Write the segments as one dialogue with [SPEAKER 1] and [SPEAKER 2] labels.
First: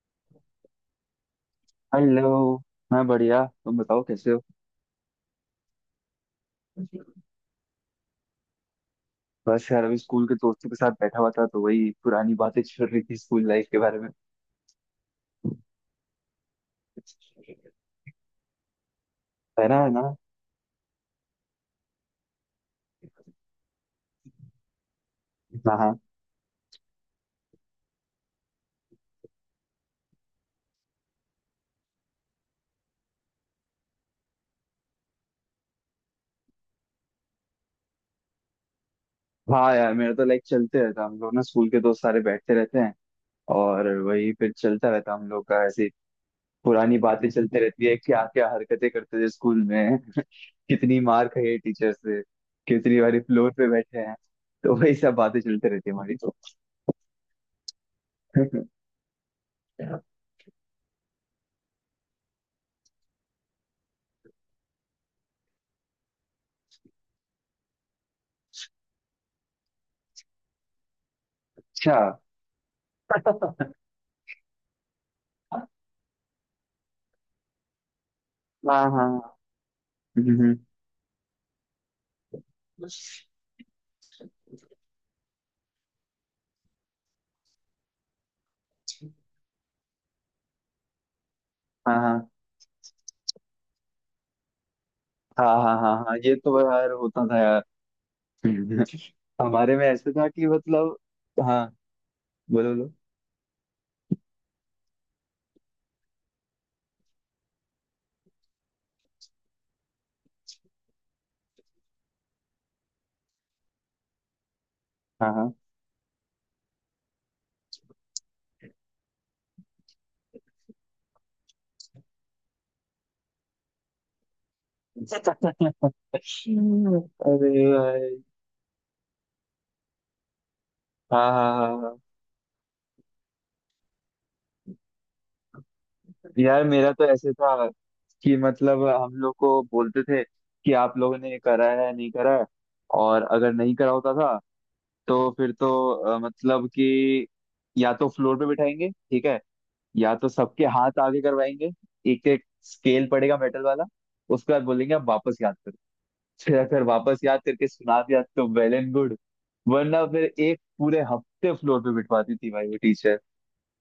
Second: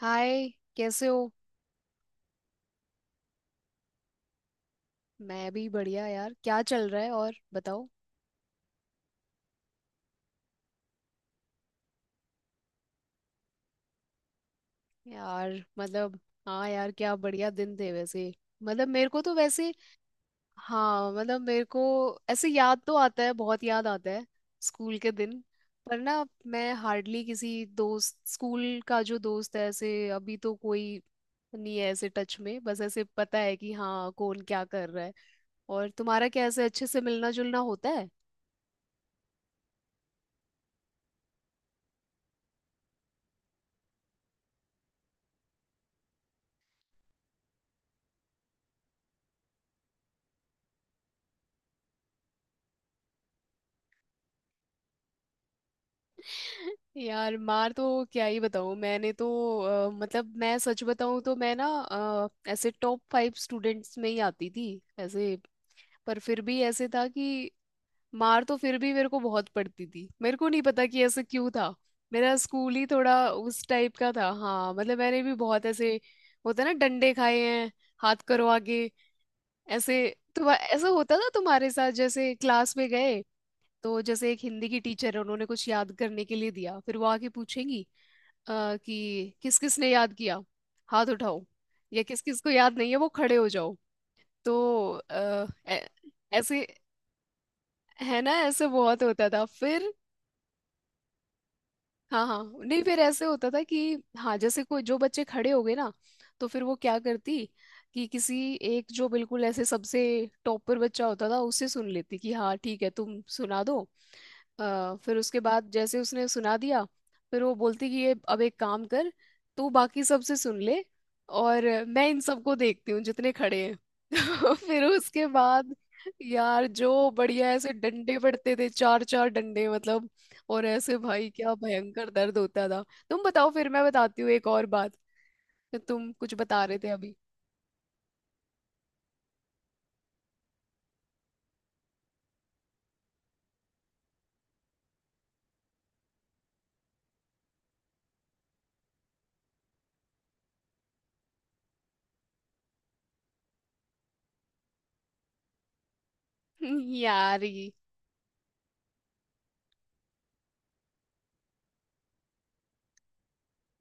[SPEAKER 1] हाय। कैसे हो।
[SPEAKER 2] हेलो। मैं बढ़िया, तुम बताओ कैसे हो।
[SPEAKER 1] मैं भी बढ़िया यार, क्या चल रहा है, और बताओ।
[SPEAKER 2] बस यार अभी स्कूल के दोस्तों के साथ बैठा हुआ था, तो वही पुरानी बातें चल रही थी स्कूल लाइफ के बारे में।
[SPEAKER 1] यार। मतलब। हाँ यार, क्या बढ़िया दिन थे वैसे। मतलब मेरे को तो
[SPEAKER 2] है
[SPEAKER 1] वैसे।
[SPEAKER 2] ना, है ना।
[SPEAKER 1] हाँ मतलब मेरे को, ऐसे याद तो आता है, बहुत याद आता है। स्कूल के दिन।
[SPEAKER 2] हाँ
[SPEAKER 1] पर
[SPEAKER 2] हाँ।
[SPEAKER 1] ना, मैं हार्डली किसी दोस्त, स्कूल का जो दोस्त है ऐसे, अभी तो कोई नहीं है ऐसे टच में। बस ऐसे पता है कि हाँ, कौन क्या कर रहा है। और तुम्हारा क्या, ऐसे अच्छे से मिलना जुलना होता है?
[SPEAKER 2] हाँ यार मेरा तो लाइक चलते रहता, हम लोग ना स्कूल के दोस्त सारे बैठते रहते हैं। और वही फिर चलता रहता हम लोग का ऐसे। पुरानी बातें चलते रहती है, क्या क्या हरकतें करते थे स्कूल में। कितनी मार खाई है टीचर से, कितनी बारी फ्लोर पे बैठे हैं। तो वही सब बातें चलते रहती है हमारी तो।
[SPEAKER 1] यार मार तो, क्या ही बताऊँ, मैंने तो, मतलब मैं सच बताऊँ तो, मैं ना ऐसे टॉप फाइव स्टूडेंट्स में ही आती थी ऐसे। पर फिर भी ऐसे था कि मार तो फिर भी मेरे को बहुत पड़ती थी। मेरे को नहीं पता कि ऐसे क्यों था।
[SPEAKER 2] अच्छा।
[SPEAKER 1] मेरा स्कूल ही थोड़ा उस टाइप का था। हाँ मतलब मैंने भी बहुत
[SPEAKER 2] हाँ
[SPEAKER 1] ऐसे, होता है ना, डंडे खाए हैं। हाथ करो आगे,
[SPEAKER 2] हाँ।
[SPEAKER 1] ऐसे। तुम,
[SPEAKER 2] हम्म।
[SPEAKER 1] ऐसा होता था तुम्हारे साथ जैसे क्लास में गए? तो जैसे एक हिंदी की टीचर है, उन्होंने कुछ याद करने के लिए दिया, फिर वो आके पूछेंगी कि किस किस ने याद किया, हाथ उठाओ।
[SPEAKER 2] हाँ
[SPEAKER 1] या किस
[SPEAKER 2] हाँ
[SPEAKER 1] किस को याद नहीं है वो खड़े हो जाओ। तो
[SPEAKER 2] हाँ
[SPEAKER 1] अ,
[SPEAKER 2] हाँ।
[SPEAKER 1] ऐ-
[SPEAKER 2] हाँ हाँ, ये तो
[SPEAKER 1] ऐसे,
[SPEAKER 2] यार होता था यार।
[SPEAKER 1] है ना, ऐसे
[SPEAKER 2] हम्म।
[SPEAKER 1] बहुत होता था।
[SPEAKER 2] हमारे में
[SPEAKER 1] फिर
[SPEAKER 2] ऐसे था कि मतलब, हाँ।
[SPEAKER 1] हाँ हाँ,
[SPEAKER 2] बोलो
[SPEAKER 1] नहीं,
[SPEAKER 2] बोलो।
[SPEAKER 1] फिर ऐसे होता था कि हाँ, जैसे कोई जो बच्चे खड़े हो गए ना, तो फिर वो क्या करती, कि किसी एक जो बिल्कुल ऐसे सबसे टॉप पर बच्चा होता था, उससे सुन लेती कि हाँ ठीक है, तुम सुना दो। फिर
[SPEAKER 2] हाँ
[SPEAKER 1] उसके
[SPEAKER 2] हाँ।
[SPEAKER 1] बाद जैसे उसने सुना दिया, फिर वो बोलती कि ये अब एक काम कर, तू बाकी सबसे सुन ले और मैं इन सबको देखती हूँ जितने खड़े हैं। फिर उसके बाद, यार जो बढ़िया
[SPEAKER 2] अरे
[SPEAKER 1] ऐसे
[SPEAKER 2] भाई।
[SPEAKER 1] डंडे पड़ते थे, चार चार डंडे मतलब, और ऐसे भाई,
[SPEAKER 2] हाँ हाँ
[SPEAKER 1] क्या
[SPEAKER 2] हाँ हाँ।
[SPEAKER 1] भयंकर दर्द होता था। तुम बताओ, फिर मैं बताती हूँ एक और बात। तुम कुछ बता
[SPEAKER 2] यार
[SPEAKER 1] रहे थे
[SPEAKER 2] मेरा तो
[SPEAKER 1] अभी।
[SPEAKER 2] ऐसे था कि मतलब हम लोग को बोलते थे कि आप लोगों ने करा है नहीं करा है। और अगर नहीं करा होता था तो फिर तो मतलब कि, या तो फ्लोर पे बिठाएंगे ठीक है, या तो सबके हाथ आगे करवाएंगे, एक एक स्केल पड़ेगा मेटल वाला। उसके बाद बोलेंगे अब वापस याद करो। फिर अगर वापस याद
[SPEAKER 1] यार,
[SPEAKER 2] करके सुना दिया तो वेल एंड गुड, वरना फिर एक पूरे हफ्ते फ्लोर पे बिठवाती थी भाई वो टीचर।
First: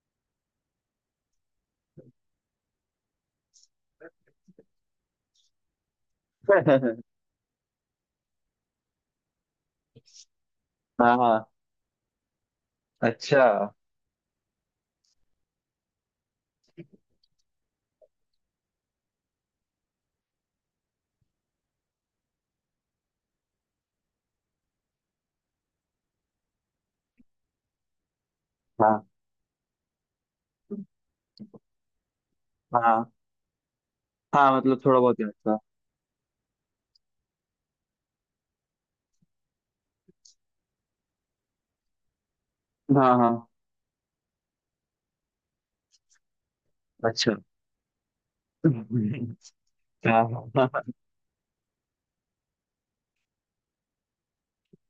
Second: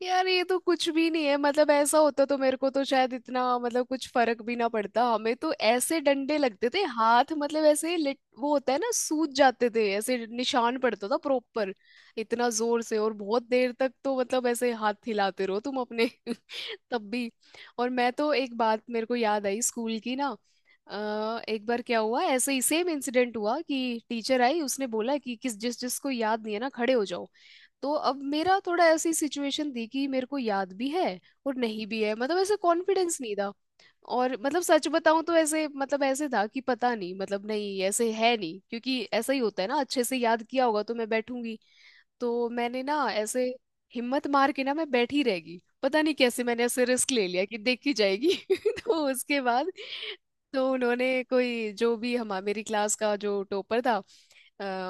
[SPEAKER 1] यार ये तो कुछ भी नहीं है। मतलब ऐसा होता तो मेरे को तो शायद इतना मतलब कुछ फर्क भी ना पड़ता। हमें तो ऐसे डंडे लगते थे हाथ, मतलब ऐसे लिट वो होता है ना, सूज जाते थे, ऐसे निशान पड़ता
[SPEAKER 2] हाँ
[SPEAKER 1] था
[SPEAKER 2] हाँ।
[SPEAKER 1] प्रॉपर। इतना जोर से और
[SPEAKER 2] अच्छा।
[SPEAKER 1] बहुत देर तक, तो मतलब ऐसे हाथ हिलाते रहो तुम अपने। तब भी। और मैं तो एक बात, मेरे को याद आई स्कूल की ना। एक बार क्या हुआ, ऐसे ही सेम इंसिडेंट हुआ कि टीचर आई, उसने बोला कि किस जिस जिसको याद नहीं है ना, खड़े हो जाओ। तो अब मेरा थोड़ा
[SPEAKER 2] हाँ
[SPEAKER 1] ऐसी सिचुएशन थी कि मेरे को याद भी है और नहीं भी है, मतलब ऐसे
[SPEAKER 2] हाँ
[SPEAKER 1] कॉन्फिडेंस नहीं था। और
[SPEAKER 2] हाँ,
[SPEAKER 1] मतलब
[SPEAKER 2] मतलब
[SPEAKER 1] सच
[SPEAKER 2] थोड़ा बहुत
[SPEAKER 1] बताऊं
[SPEAKER 2] याद
[SPEAKER 1] तो
[SPEAKER 2] था।
[SPEAKER 1] ऐसे, मतलब ऐसे था कि पता नहीं, मतलब नहीं ऐसे है नहीं, क्योंकि ऐसा ही होता है ना, अच्छे से याद किया होगा तो मैं बैठूंगी। तो मैंने ना
[SPEAKER 2] हाँ हाँ।
[SPEAKER 1] ऐसे हिम्मत मार के ना, मैं बैठी रहेगी। पता नहीं कैसे मैंने ऐसे रिस्क ले
[SPEAKER 2] अच्छा।
[SPEAKER 1] लिया कि देखी जाएगी। तो उसके बाद,
[SPEAKER 2] हाँ
[SPEAKER 1] तो
[SPEAKER 2] हाँ
[SPEAKER 1] उन्होंने कोई जो भी, हमारी मेरी क्लास का जो टॉपर था,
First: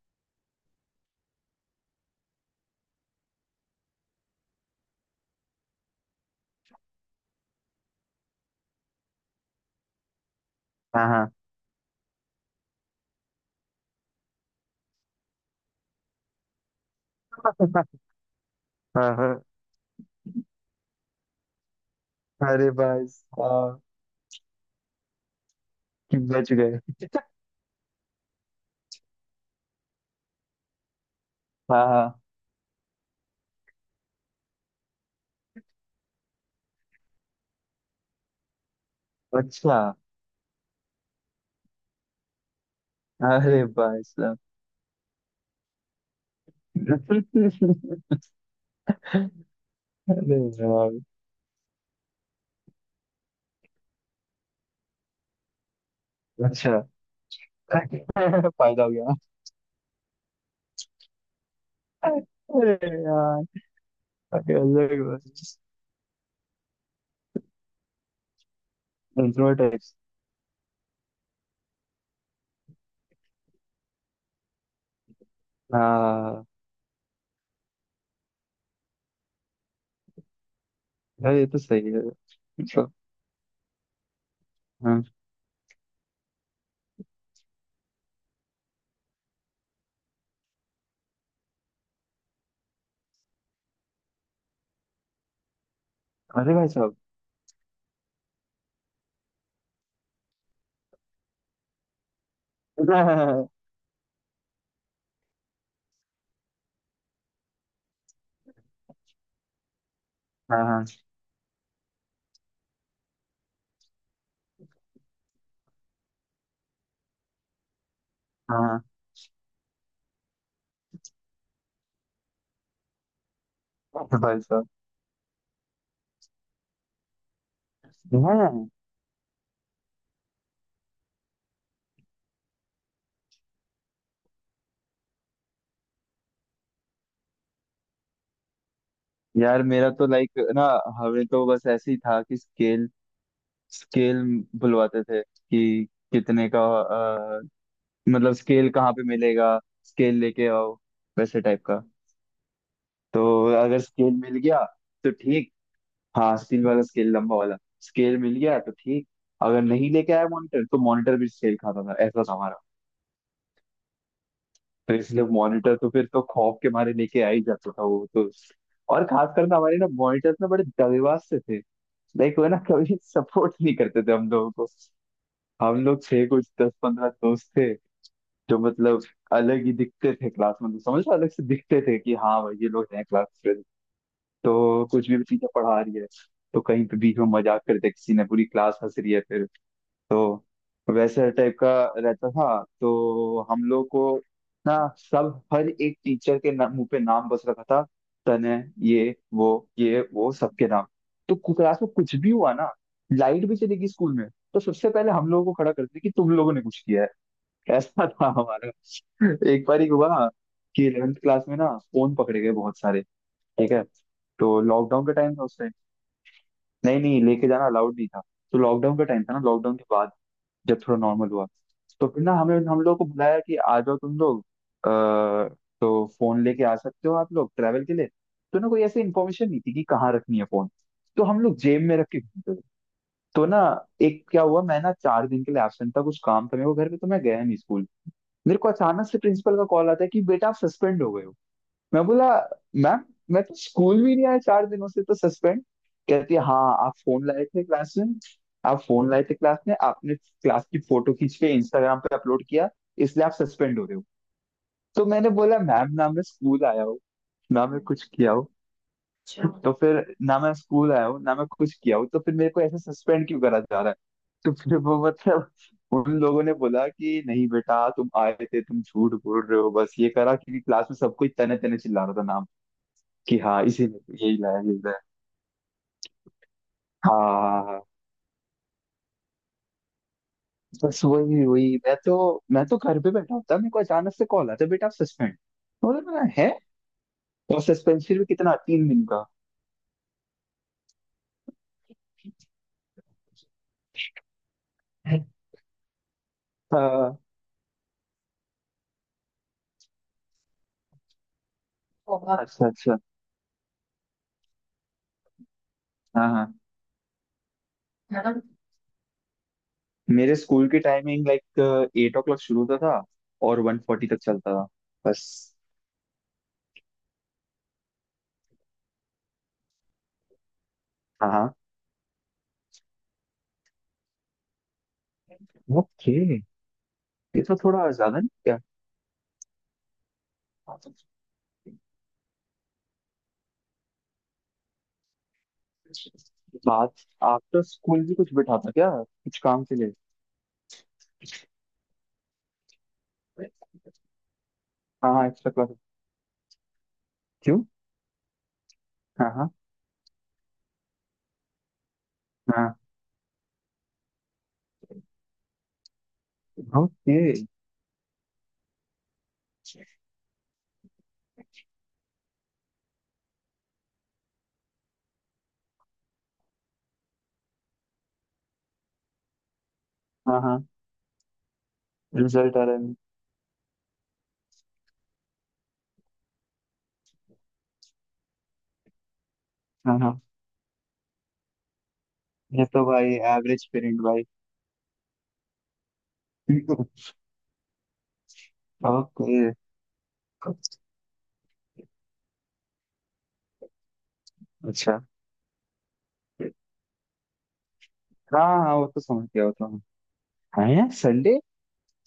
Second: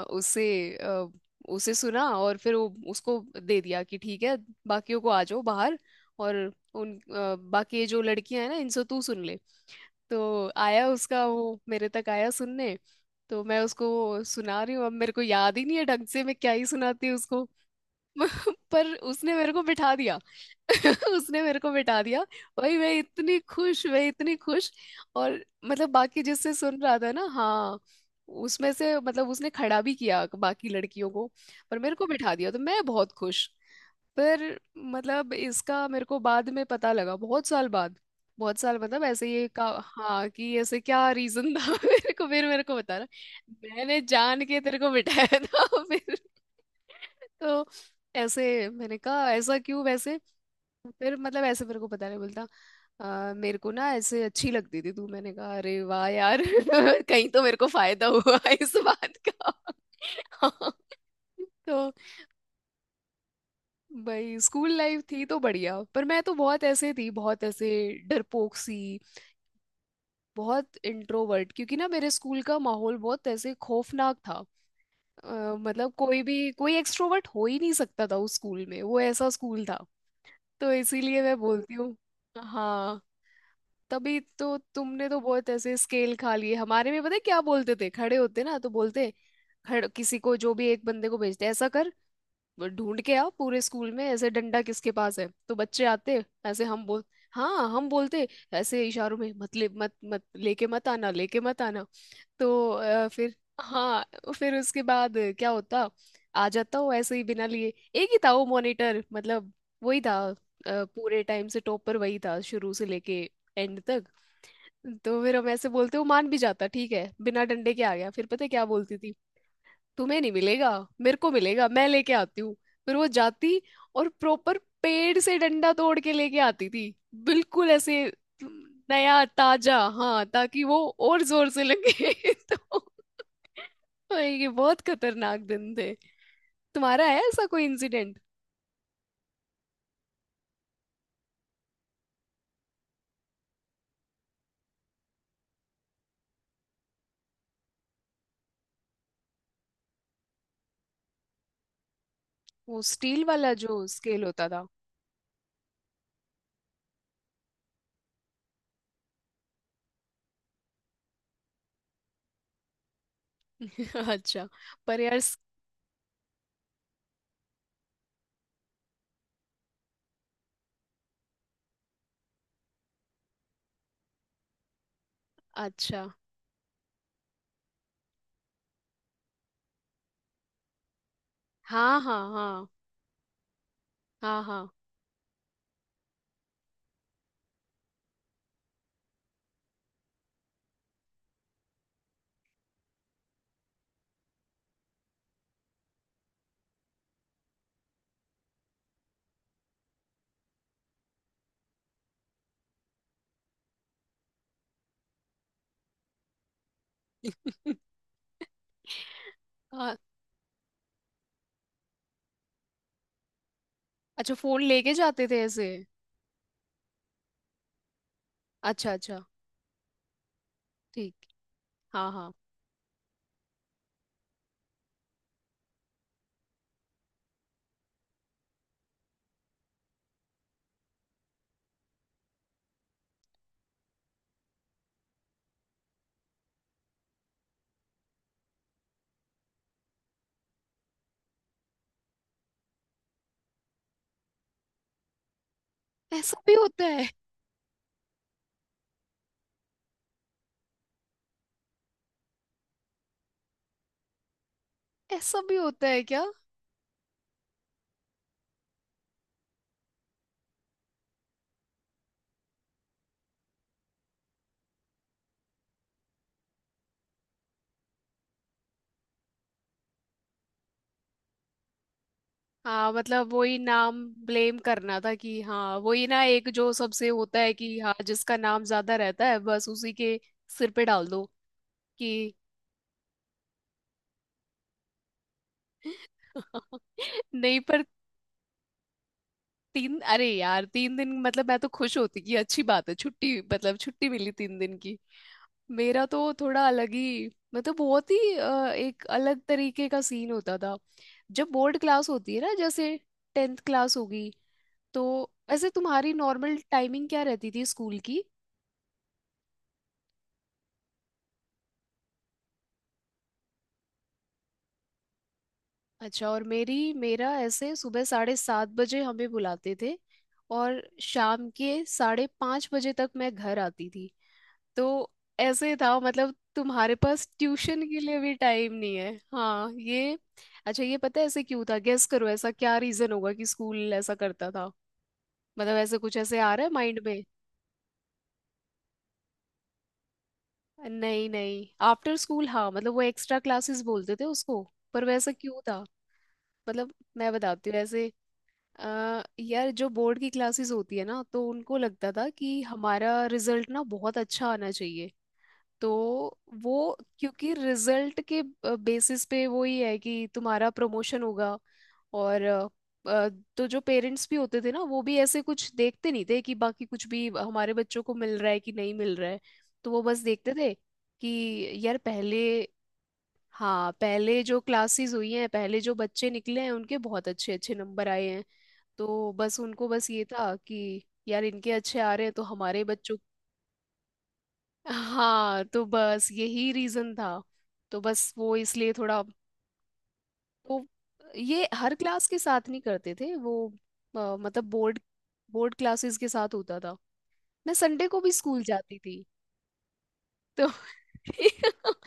[SPEAKER 1] उसे, अ, उसे सुना, और फिर वो उसको दे दिया कि ठीक है, बाकियों को आ जाओ बाहर। और उन बाकी जो लड़कियां हैं ना, इनसे तू सुन ले। तो आया उसका,
[SPEAKER 2] हाँ।
[SPEAKER 1] वो मेरे तक आया सुनने। तो मैं उसको सुना रही हूँ, अब मेरे को याद ही नहीं है ढंग से, मैं क्या ही सुनाती उसको। पर
[SPEAKER 2] हाँ,
[SPEAKER 1] उसने
[SPEAKER 2] हाँ।
[SPEAKER 1] मेरे को बिठा दिया। उसने मेरे को बिठा दिया।
[SPEAKER 2] अरे
[SPEAKER 1] भाई मैं
[SPEAKER 2] भाई
[SPEAKER 1] इतनी
[SPEAKER 2] साहब।
[SPEAKER 1] खुश, मैं इतनी खुश। और मतलब
[SPEAKER 2] कि
[SPEAKER 1] बाकी
[SPEAKER 2] बच
[SPEAKER 1] जिससे
[SPEAKER 2] गए।
[SPEAKER 1] सुन रहा था ना, हाँ, उसमें से मतलब उसने खड़ा भी किया बाकी लड़कियों को, पर
[SPEAKER 2] हाँ
[SPEAKER 1] मेरे को
[SPEAKER 2] हाँ।
[SPEAKER 1] बिठा दिया, तो मैं बहुत खुश। पर, मतलब इसका मेरे को बाद में पता लगा, बहुत साल बाद। बहुत साल, मतलब ऐसे ये का
[SPEAKER 2] अच्छा।
[SPEAKER 1] हाँ कि ऐसे क्या रीजन था। मेरे को, फिर मेरे को बता
[SPEAKER 2] अरे
[SPEAKER 1] रहा, मैंने
[SPEAKER 2] भाई साहब।
[SPEAKER 1] जान के तेरे को बिठाया था। फिर तो ऐसे मैंने कहा, ऐसा क्यों वैसे।
[SPEAKER 2] अरे यार।
[SPEAKER 1] फिर मतलब ऐसे मेरे को, पता नहीं, बोलता मेरे को ना ऐसे अच्छी लगती थी तू।" मैंने कहा अरे वाह यार।
[SPEAKER 2] अच्छा।
[SPEAKER 1] कहीं तो मेरे को फायदा हुआ इस
[SPEAKER 2] फायदा हो गया।
[SPEAKER 1] बात का। हाँ। तो
[SPEAKER 2] अरे यार।
[SPEAKER 1] भाई
[SPEAKER 2] अरे
[SPEAKER 1] स्कूल लाइफ
[SPEAKER 2] अलग।
[SPEAKER 1] थी तो बढ़िया, पर मैं तो बहुत ऐसे थी, बहुत ऐसे डरपोक सी,
[SPEAKER 2] इंट्रोवर्ट।
[SPEAKER 1] बहुत इंट्रोवर्ट, क्योंकि ना मेरे स्कूल का माहौल बहुत ऐसे खौफनाक था। मतलब कोई
[SPEAKER 2] हाँ
[SPEAKER 1] भी कोई एक्सट्रोवर्ट हो ही नहीं सकता था उस स्कूल में, वो ऐसा स्कूल था। तो इसीलिए
[SPEAKER 2] यार
[SPEAKER 1] मैं
[SPEAKER 2] ये तो
[SPEAKER 1] बोलती
[SPEAKER 2] सही
[SPEAKER 1] हूँ।
[SPEAKER 2] है। मतलब।
[SPEAKER 1] हाँ, तभी तो
[SPEAKER 2] हाँ।
[SPEAKER 1] तुमने तो बहुत ऐसे स्केल खा लिए। हमारे में पता है क्या बोलते थे, खड़े होते ना तो बोलते, खड़े, किसी को जो भी एक बंदे को भेजते ऐसा कर, वो ढूंढ के आओ पूरे स्कूल में ऐसे, डंडा किसके पास है। तो बच्चे आते,
[SPEAKER 2] अरे
[SPEAKER 1] ऐसे
[SPEAKER 2] भाई
[SPEAKER 1] हम
[SPEAKER 2] साहब।
[SPEAKER 1] बोल, हाँ, हम बोलते ऐसे इशारों में, मत ले, मत मत लेके, मत आना, लेके मत आना। तो फिर हाँ, फिर उसके बाद क्या होता, आ जाता वो ऐसे ही बिना लिए। एक ही था वो मॉनिटर मतलब, वही था।
[SPEAKER 2] हाँ हाँ
[SPEAKER 1] पूरे टाइम से टॉप पर वही था, शुरू से लेके एंड तक। तो फिर हम ऐसे बोलते, वो मान भी जाता, ठीक है बिना डंडे के आ गया। फिर पता है क्या
[SPEAKER 2] हाँ।
[SPEAKER 1] बोलती थी, तुम्हें नहीं मिलेगा, मेरे को मिलेगा, मैं लेके आती हूँ। फिर वो जाती और
[SPEAKER 2] अरे भाई
[SPEAKER 1] प्रॉपर
[SPEAKER 2] साहब।
[SPEAKER 1] पेड़ से डंडा तोड़ के लेके आती थी। बिल्कुल ऐसे
[SPEAKER 2] हाँ
[SPEAKER 1] नया ताजा, हाँ, ताकि वो और जोर से लगे। तो, और ये बहुत खतरनाक दिन थे। तुम्हारा है ऐसा कोई इंसिडेंट?
[SPEAKER 2] यार मेरा तो लाइक ना, हमें तो बस ऐसे ही था कि स्केल स्केल बुलवाते थे कि कितने का मतलब स्केल कहाँ पे मिलेगा, स्केल लेके आओ वैसे टाइप का।
[SPEAKER 1] वो स्टील
[SPEAKER 2] तो
[SPEAKER 1] वाला
[SPEAKER 2] अगर
[SPEAKER 1] जो
[SPEAKER 2] स्केल
[SPEAKER 1] स्केल
[SPEAKER 2] मिल
[SPEAKER 1] होता
[SPEAKER 2] गया
[SPEAKER 1] था।
[SPEAKER 2] तो ठीक। हाँ स्टील वाला स्केल लंबा वाला। स्केल मिल गया तो ठीक, अगर नहीं लेके आया मॉनिटर तो मॉनिटर भी स्केल खाता था, ऐसा था हमारा।
[SPEAKER 1] अच्छा,
[SPEAKER 2] तो
[SPEAKER 1] पर यार
[SPEAKER 2] इसलिए मॉनिटर तो फिर तो खौफ के मारे लेके आ ही जाता था वो तो। और खास कर ना, हमारे ना मॉनिटर्स ना बड़े दगेबाज से थे, लाइक वो ना कभी सपोर्ट नहीं करते थे हम लोगों को। हम लोग
[SPEAKER 1] अच्छा,
[SPEAKER 2] थे कुछ 10-15 दोस्त थे जो मतलब अलग ही दिखते थे क्लास में, तो समझ लो अलग से दिखते थे
[SPEAKER 1] हाँ
[SPEAKER 2] कि
[SPEAKER 1] हाँ
[SPEAKER 2] हाँ भाई
[SPEAKER 1] हाँ
[SPEAKER 2] ये लोग हैं क्लास।
[SPEAKER 1] हाँ हाँ।
[SPEAKER 2] तो कुछ भी चीजें पढ़ा रही है, तो कहीं पे बीच में मजाक कर दिया किसी ने, पूरी क्लास हंस रही है फिर। तो वैसे टाइप का रहता था। तो हम लोग को ना सब हर एक टीचर के ना, मुंह पे नाम बस रखा था, तने, ये वो, ये वो सबके नाम। तो क्लास में कुछ भी हुआ ना, लाइट भी चली गई स्कूल में, तो सबसे पहले हम लोगों को खड़ा करते कि तुम लोगों ने कुछ किया है। ऐसा था हमारा। एक बार ही
[SPEAKER 1] हाँ,
[SPEAKER 2] हुआ कि इलेवेंथ क्लास में ना फोन पकड़े गए बहुत सारे। ठीक है,
[SPEAKER 1] अच्छा,
[SPEAKER 2] तो
[SPEAKER 1] फोन लेके
[SPEAKER 2] लॉकडाउन का
[SPEAKER 1] जाते
[SPEAKER 2] टाइम
[SPEAKER 1] थे
[SPEAKER 2] था उस
[SPEAKER 1] ऐसे?
[SPEAKER 2] टाइम। नहीं नहीं, लेके जाना अलाउड नहीं था। तो
[SPEAKER 1] अच्छा
[SPEAKER 2] लॉकडाउन का
[SPEAKER 1] अच्छा।
[SPEAKER 2] टाइम था ना, लॉकडाउन के बाद जब थोड़ा
[SPEAKER 1] ठीक।
[SPEAKER 2] नॉर्मल हुआ, तो
[SPEAKER 1] हाँ
[SPEAKER 2] फिर
[SPEAKER 1] हाँ।
[SPEAKER 2] ना हमें हम लोग को बुलाया कि आ जाओ तुम लोग, आ, तो फोन लेके आ सकते हो आप लोग ट्रैवल के लिए। तो ना कोई ऐसी इन्फॉर्मेशन नहीं थी कि कहाँ रखनी है फोन, तो हम लोग जेब में रख के घूमते थे। तो ना एक क्या हुआ, मैं ना 4 दिन के लिए एबसेंट था, कुछ काम था मेरे को घर पे, तो मैं गया नहीं स्कूल। मेरे को अचानक से प्रिंसिपल का कॉल आता है कि बेटा आप सस्पेंड हो गए हो। मैं बोला मैम, मैं तो स्कूल भी नहीं आया 4 दिनों से, तो सस्पेंड। कहती है
[SPEAKER 1] ऐसा भी
[SPEAKER 2] हाँ
[SPEAKER 1] होता
[SPEAKER 2] आप
[SPEAKER 1] है?
[SPEAKER 2] फोन लाए थे क्लास में। आप फोन लाए थे क्लास में, आपने क्लास की फोटो खींच के इंस्टाग्राम पे अपलोड किया, इसलिए आप सस्पेंड हो रहे हो। तो मैंने
[SPEAKER 1] ऐसा भी
[SPEAKER 2] बोला
[SPEAKER 1] होता
[SPEAKER 2] मैम,
[SPEAKER 1] है
[SPEAKER 2] ना मैं
[SPEAKER 1] क्या?
[SPEAKER 2] स्कूल आया हूँ ना मैं कुछ किया हूँ। अच्छा तो फिर ना मैं स्कूल आया हूँ ना मैं कुछ किया हूँ, तो फिर मेरे को ऐसे सस्पेंड क्यों करा जा रहा है। तो फिर वो मतलब उन लोगों ने बोला कि नहीं बेटा तुम आए थे तुम झूठ बोल रहे हो, बस ये करा, क्योंकि क्लास में सब कोई तने तने चिल्ला रहा था
[SPEAKER 1] हाँ, मतलब
[SPEAKER 2] कि
[SPEAKER 1] वही
[SPEAKER 2] हाँ इसी
[SPEAKER 1] नाम
[SPEAKER 2] ने, यही
[SPEAKER 1] ब्लेम
[SPEAKER 2] लाया यही
[SPEAKER 1] करना
[SPEAKER 2] लाया।
[SPEAKER 1] था कि हाँ वही ना, एक जो सबसे
[SPEAKER 2] हाँ
[SPEAKER 1] होता है
[SPEAKER 2] हाँ
[SPEAKER 1] कि
[SPEAKER 2] हाँ।
[SPEAKER 1] हाँ जिसका नाम ज्यादा रहता है, बस उसी के सिर पे
[SPEAKER 2] बस
[SPEAKER 1] डाल दो
[SPEAKER 2] वही वही, मैं
[SPEAKER 1] कि।
[SPEAKER 2] तो मैं तो घर पे बैठा होता, मेरे को अचानक से कॉल आता बेटा आप सस्पेंड। बोला मैं, है।
[SPEAKER 1] नहीं,
[SPEAKER 2] और
[SPEAKER 1] पर
[SPEAKER 2] सस्पेंशन भी कितना, 3 दिन का।
[SPEAKER 1] तीन, अरे यार, 3 दिन, मतलब मैं तो खुश होती कि अच्छी बात है, छुट्टी मतलब, छुट्टी मिली 3 दिन की। मेरा तो थोड़ा अलग
[SPEAKER 2] हाँ।
[SPEAKER 1] ही, मतलब बहुत ही एक अलग तरीके का सीन होता था। जब बोर्ड क्लास होती है ना,
[SPEAKER 2] अच्छा
[SPEAKER 1] जैसे
[SPEAKER 2] अच्छा।
[SPEAKER 1] 10th क्लास होगी, तो ऐसे तुम्हारी
[SPEAKER 2] हाँ
[SPEAKER 1] नॉर्मल टाइमिंग क्या रहती थी स्कूल की?
[SPEAKER 2] हाँ। मेरे स्कूल की timing like eight o'clock शुरू होता था, और 1:40 तक चलता था बस।
[SPEAKER 1] अच्छा। और मेरी मेरा ऐसे सुबह 7:30 बजे हमें बुलाते थे, और
[SPEAKER 2] हाँ
[SPEAKER 1] शाम
[SPEAKER 2] हाँ।
[SPEAKER 1] के 5:30 बजे तक मैं घर आती थी। तो ऐसे था
[SPEAKER 2] ओके।
[SPEAKER 1] मतलब, तुम्हारे पास
[SPEAKER 2] ये तो
[SPEAKER 1] ट्यूशन
[SPEAKER 2] थोड़ा
[SPEAKER 1] के
[SPEAKER 2] ज्यादा
[SPEAKER 1] लिए
[SPEAKER 2] नहीं
[SPEAKER 1] भी
[SPEAKER 2] क्या।
[SPEAKER 1] टाइम नहीं है। हाँ ये, अच्छा, ये पता है ऐसे क्यों था? गेस करो ऐसा क्या रीजन होगा कि स्कूल ऐसा करता था। मतलब ऐसे कुछ ऐसे आ रहा है
[SPEAKER 2] बात
[SPEAKER 1] माइंड में?
[SPEAKER 2] आफ्टर स्कूल भी कुछ बिठाता क्या कुछ काम के
[SPEAKER 1] नहीं नहीं, आफ्टर स्कूल हाँ, मतलब वो एक्स्ट्रा
[SPEAKER 2] लिए।
[SPEAKER 1] क्लासेस बोलते थे उसको। पर
[SPEAKER 2] हाँ हाँ,
[SPEAKER 1] वैसा
[SPEAKER 2] एक्स्ट्रा
[SPEAKER 1] क्यों
[SPEAKER 2] क्लास।
[SPEAKER 1] था? मतलब मैं
[SPEAKER 2] क्यों।
[SPEAKER 1] बताती हूँ ऐसे।
[SPEAKER 2] हाँ हाँ
[SPEAKER 1] यार जो बोर्ड की क्लासेस होती है ना, तो उनको लगता था कि
[SPEAKER 2] हाँ।
[SPEAKER 1] हमारा रिजल्ट ना बहुत अच्छा आना चाहिए। तो वो,
[SPEAKER 2] ओके।
[SPEAKER 1] क्योंकि रिजल्ट के बेसिस पे वो ही है कि तुम्हारा प्रमोशन होगा। और अ, तो जो पेरेंट्स भी होते थे ना, वो भी ऐसे कुछ देखते नहीं थे कि बाकी कुछ भी हमारे बच्चों को मिल रहा है कि नहीं मिल रहा है। तो वो बस
[SPEAKER 2] हाँ
[SPEAKER 1] देखते
[SPEAKER 2] हाँ,
[SPEAKER 1] थे कि यार पहले,
[SPEAKER 2] रिजल्ट आ रहा है।
[SPEAKER 1] हाँ, पहले जो क्लासेस हुई हैं, पहले जो बच्चे निकले हैं, उनके बहुत अच्छे अच्छे नंबर आए हैं। तो बस उनको,
[SPEAKER 2] हाँ
[SPEAKER 1] बस
[SPEAKER 2] हाँ,
[SPEAKER 1] ये था कि यार इनके अच्छे आ रहे हैं तो
[SPEAKER 2] ये
[SPEAKER 1] हमारे
[SPEAKER 2] तो भाई
[SPEAKER 1] बच्चों।
[SPEAKER 2] एवरेज पेरेंट भाई।
[SPEAKER 1] हाँ, तो बस यही रीजन था। तो बस वो इसलिए थोड़ा
[SPEAKER 2] ओके।
[SPEAKER 1] वो, ये हर क्लास के साथ नहीं करते थे वो, मतलब बोर्ड,
[SPEAKER 2] अच्छा।
[SPEAKER 1] बोर्ड क्लासेस के साथ होता था। मैं संडे को भी
[SPEAKER 2] हाँ
[SPEAKER 1] स्कूल
[SPEAKER 2] हाँ वो
[SPEAKER 1] जाती
[SPEAKER 2] तो
[SPEAKER 1] थी।
[SPEAKER 2] समझ गया वो तो हम।
[SPEAKER 1] तो
[SPEAKER 2] हाँ यार संडे।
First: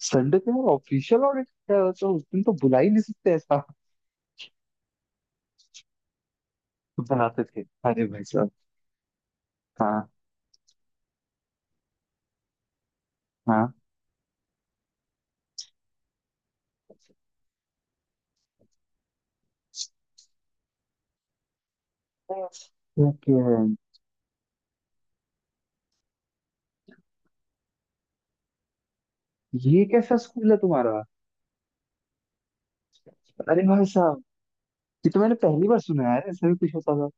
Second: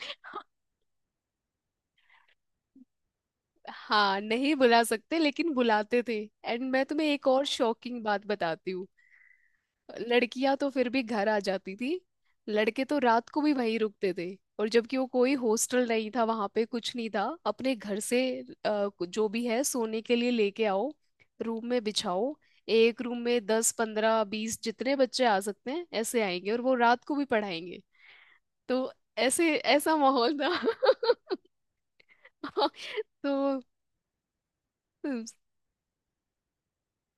[SPEAKER 2] संडे तो यार ऑफिशियल ऑडिट है, वो तो उस दिन तो बुला ही नहीं सकते ऐसा।
[SPEAKER 1] हाँ, नहीं बुला सकते, लेकिन बुलाते थे। एंड मैं तुम्हें एक
[SPEAKER 2] बुलाते
[SPEAKER 1] और
[SPEAKER 2] थे।
[SPEAKER 1] शॉकिंग
[SPEAKER 2] अरे भाई
[SPEAKER 1] बात
[SPEAKER 2] साहब।
[SPEAKER 1] बताती हूँ।
[SPEAKER 2] हाँ
[SPEAKER 1] लड़कियां तो फिर भी घर आ जाती थी, लड़के तो रात को भी
[SPEAKER 2] हाँ।
[SPEAKER 1] वहीं रुकते थे। और जबकि वो कोई हॉस्टल नहीं था, वहां पे कुछ नहीं था, अपने घर से जो भी है सोने के लिए लेके आओ, रूम में बिछाओ। एक रूम
[SPEAKER 2] ओके।
[SPEAKER 1] में 10, 15, 20 जितने बच्चे आ सकते हैं ऐसे आएंगे, और वो रात को भी पढ़ाएंगे। तो ऐसे
[SPEAKER 2] ये
[SPEAKER 1] ऐसा
[SPEAKER 2] कैसा
[SPEAKER 1] माहौल था।
[SPEAKER 2] स्कूल है तुम्हारा।
[SPEAKER 1] तो
[SPEAKER 2] अरे भाई साहब। ये तो मैंने पहली बार सुना है यार, ऐसा भी कुछ होता था।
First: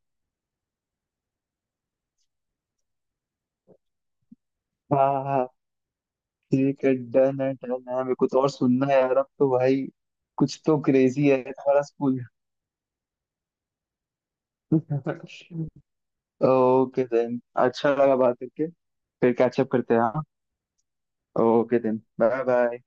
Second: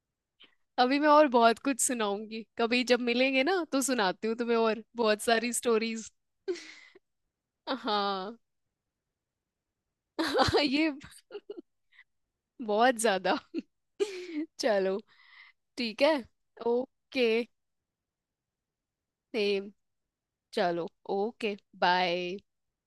[SPEAKER 1] अभी मैं और बहुत कुछ सुनाऊंगी, कभी जब मिलेंगे ना तो सुनाती हूँ तुम्हें और बहुत
[SPEAKER 2] हाँ
[SPEAKER 1] सारी स्टोरीज।
[SPEAKER 2] ठीक है, डन है डन है, मेरे को
[SPEAKER 1] हाँ।
[SPEAKER 2] तो और सुनना है यार अब तो भाई। कुछ तो
[SPEAKER 1] ये।
[SPEAKER 2] क्रेजी है तुम्हारा स्कूल।
[SPEAKER 1] बहुत ज्यादा। चलो, ठीक है।
[SPEAKER 2] Okay
[SPEAKER 1] okay.
[SPEAKER 2] देन, अच्छा लगा बात करके। फिर कैचअप
[SPEAKER 1] सेम।
[SPEAKER 2] करते हैं हाँ।
[SPEAKER 1] चलो। Okay.
[SPEAKER 2] Okay then,
[SPEAKER 1] bye.
[SPEAKER 2] Bye bye.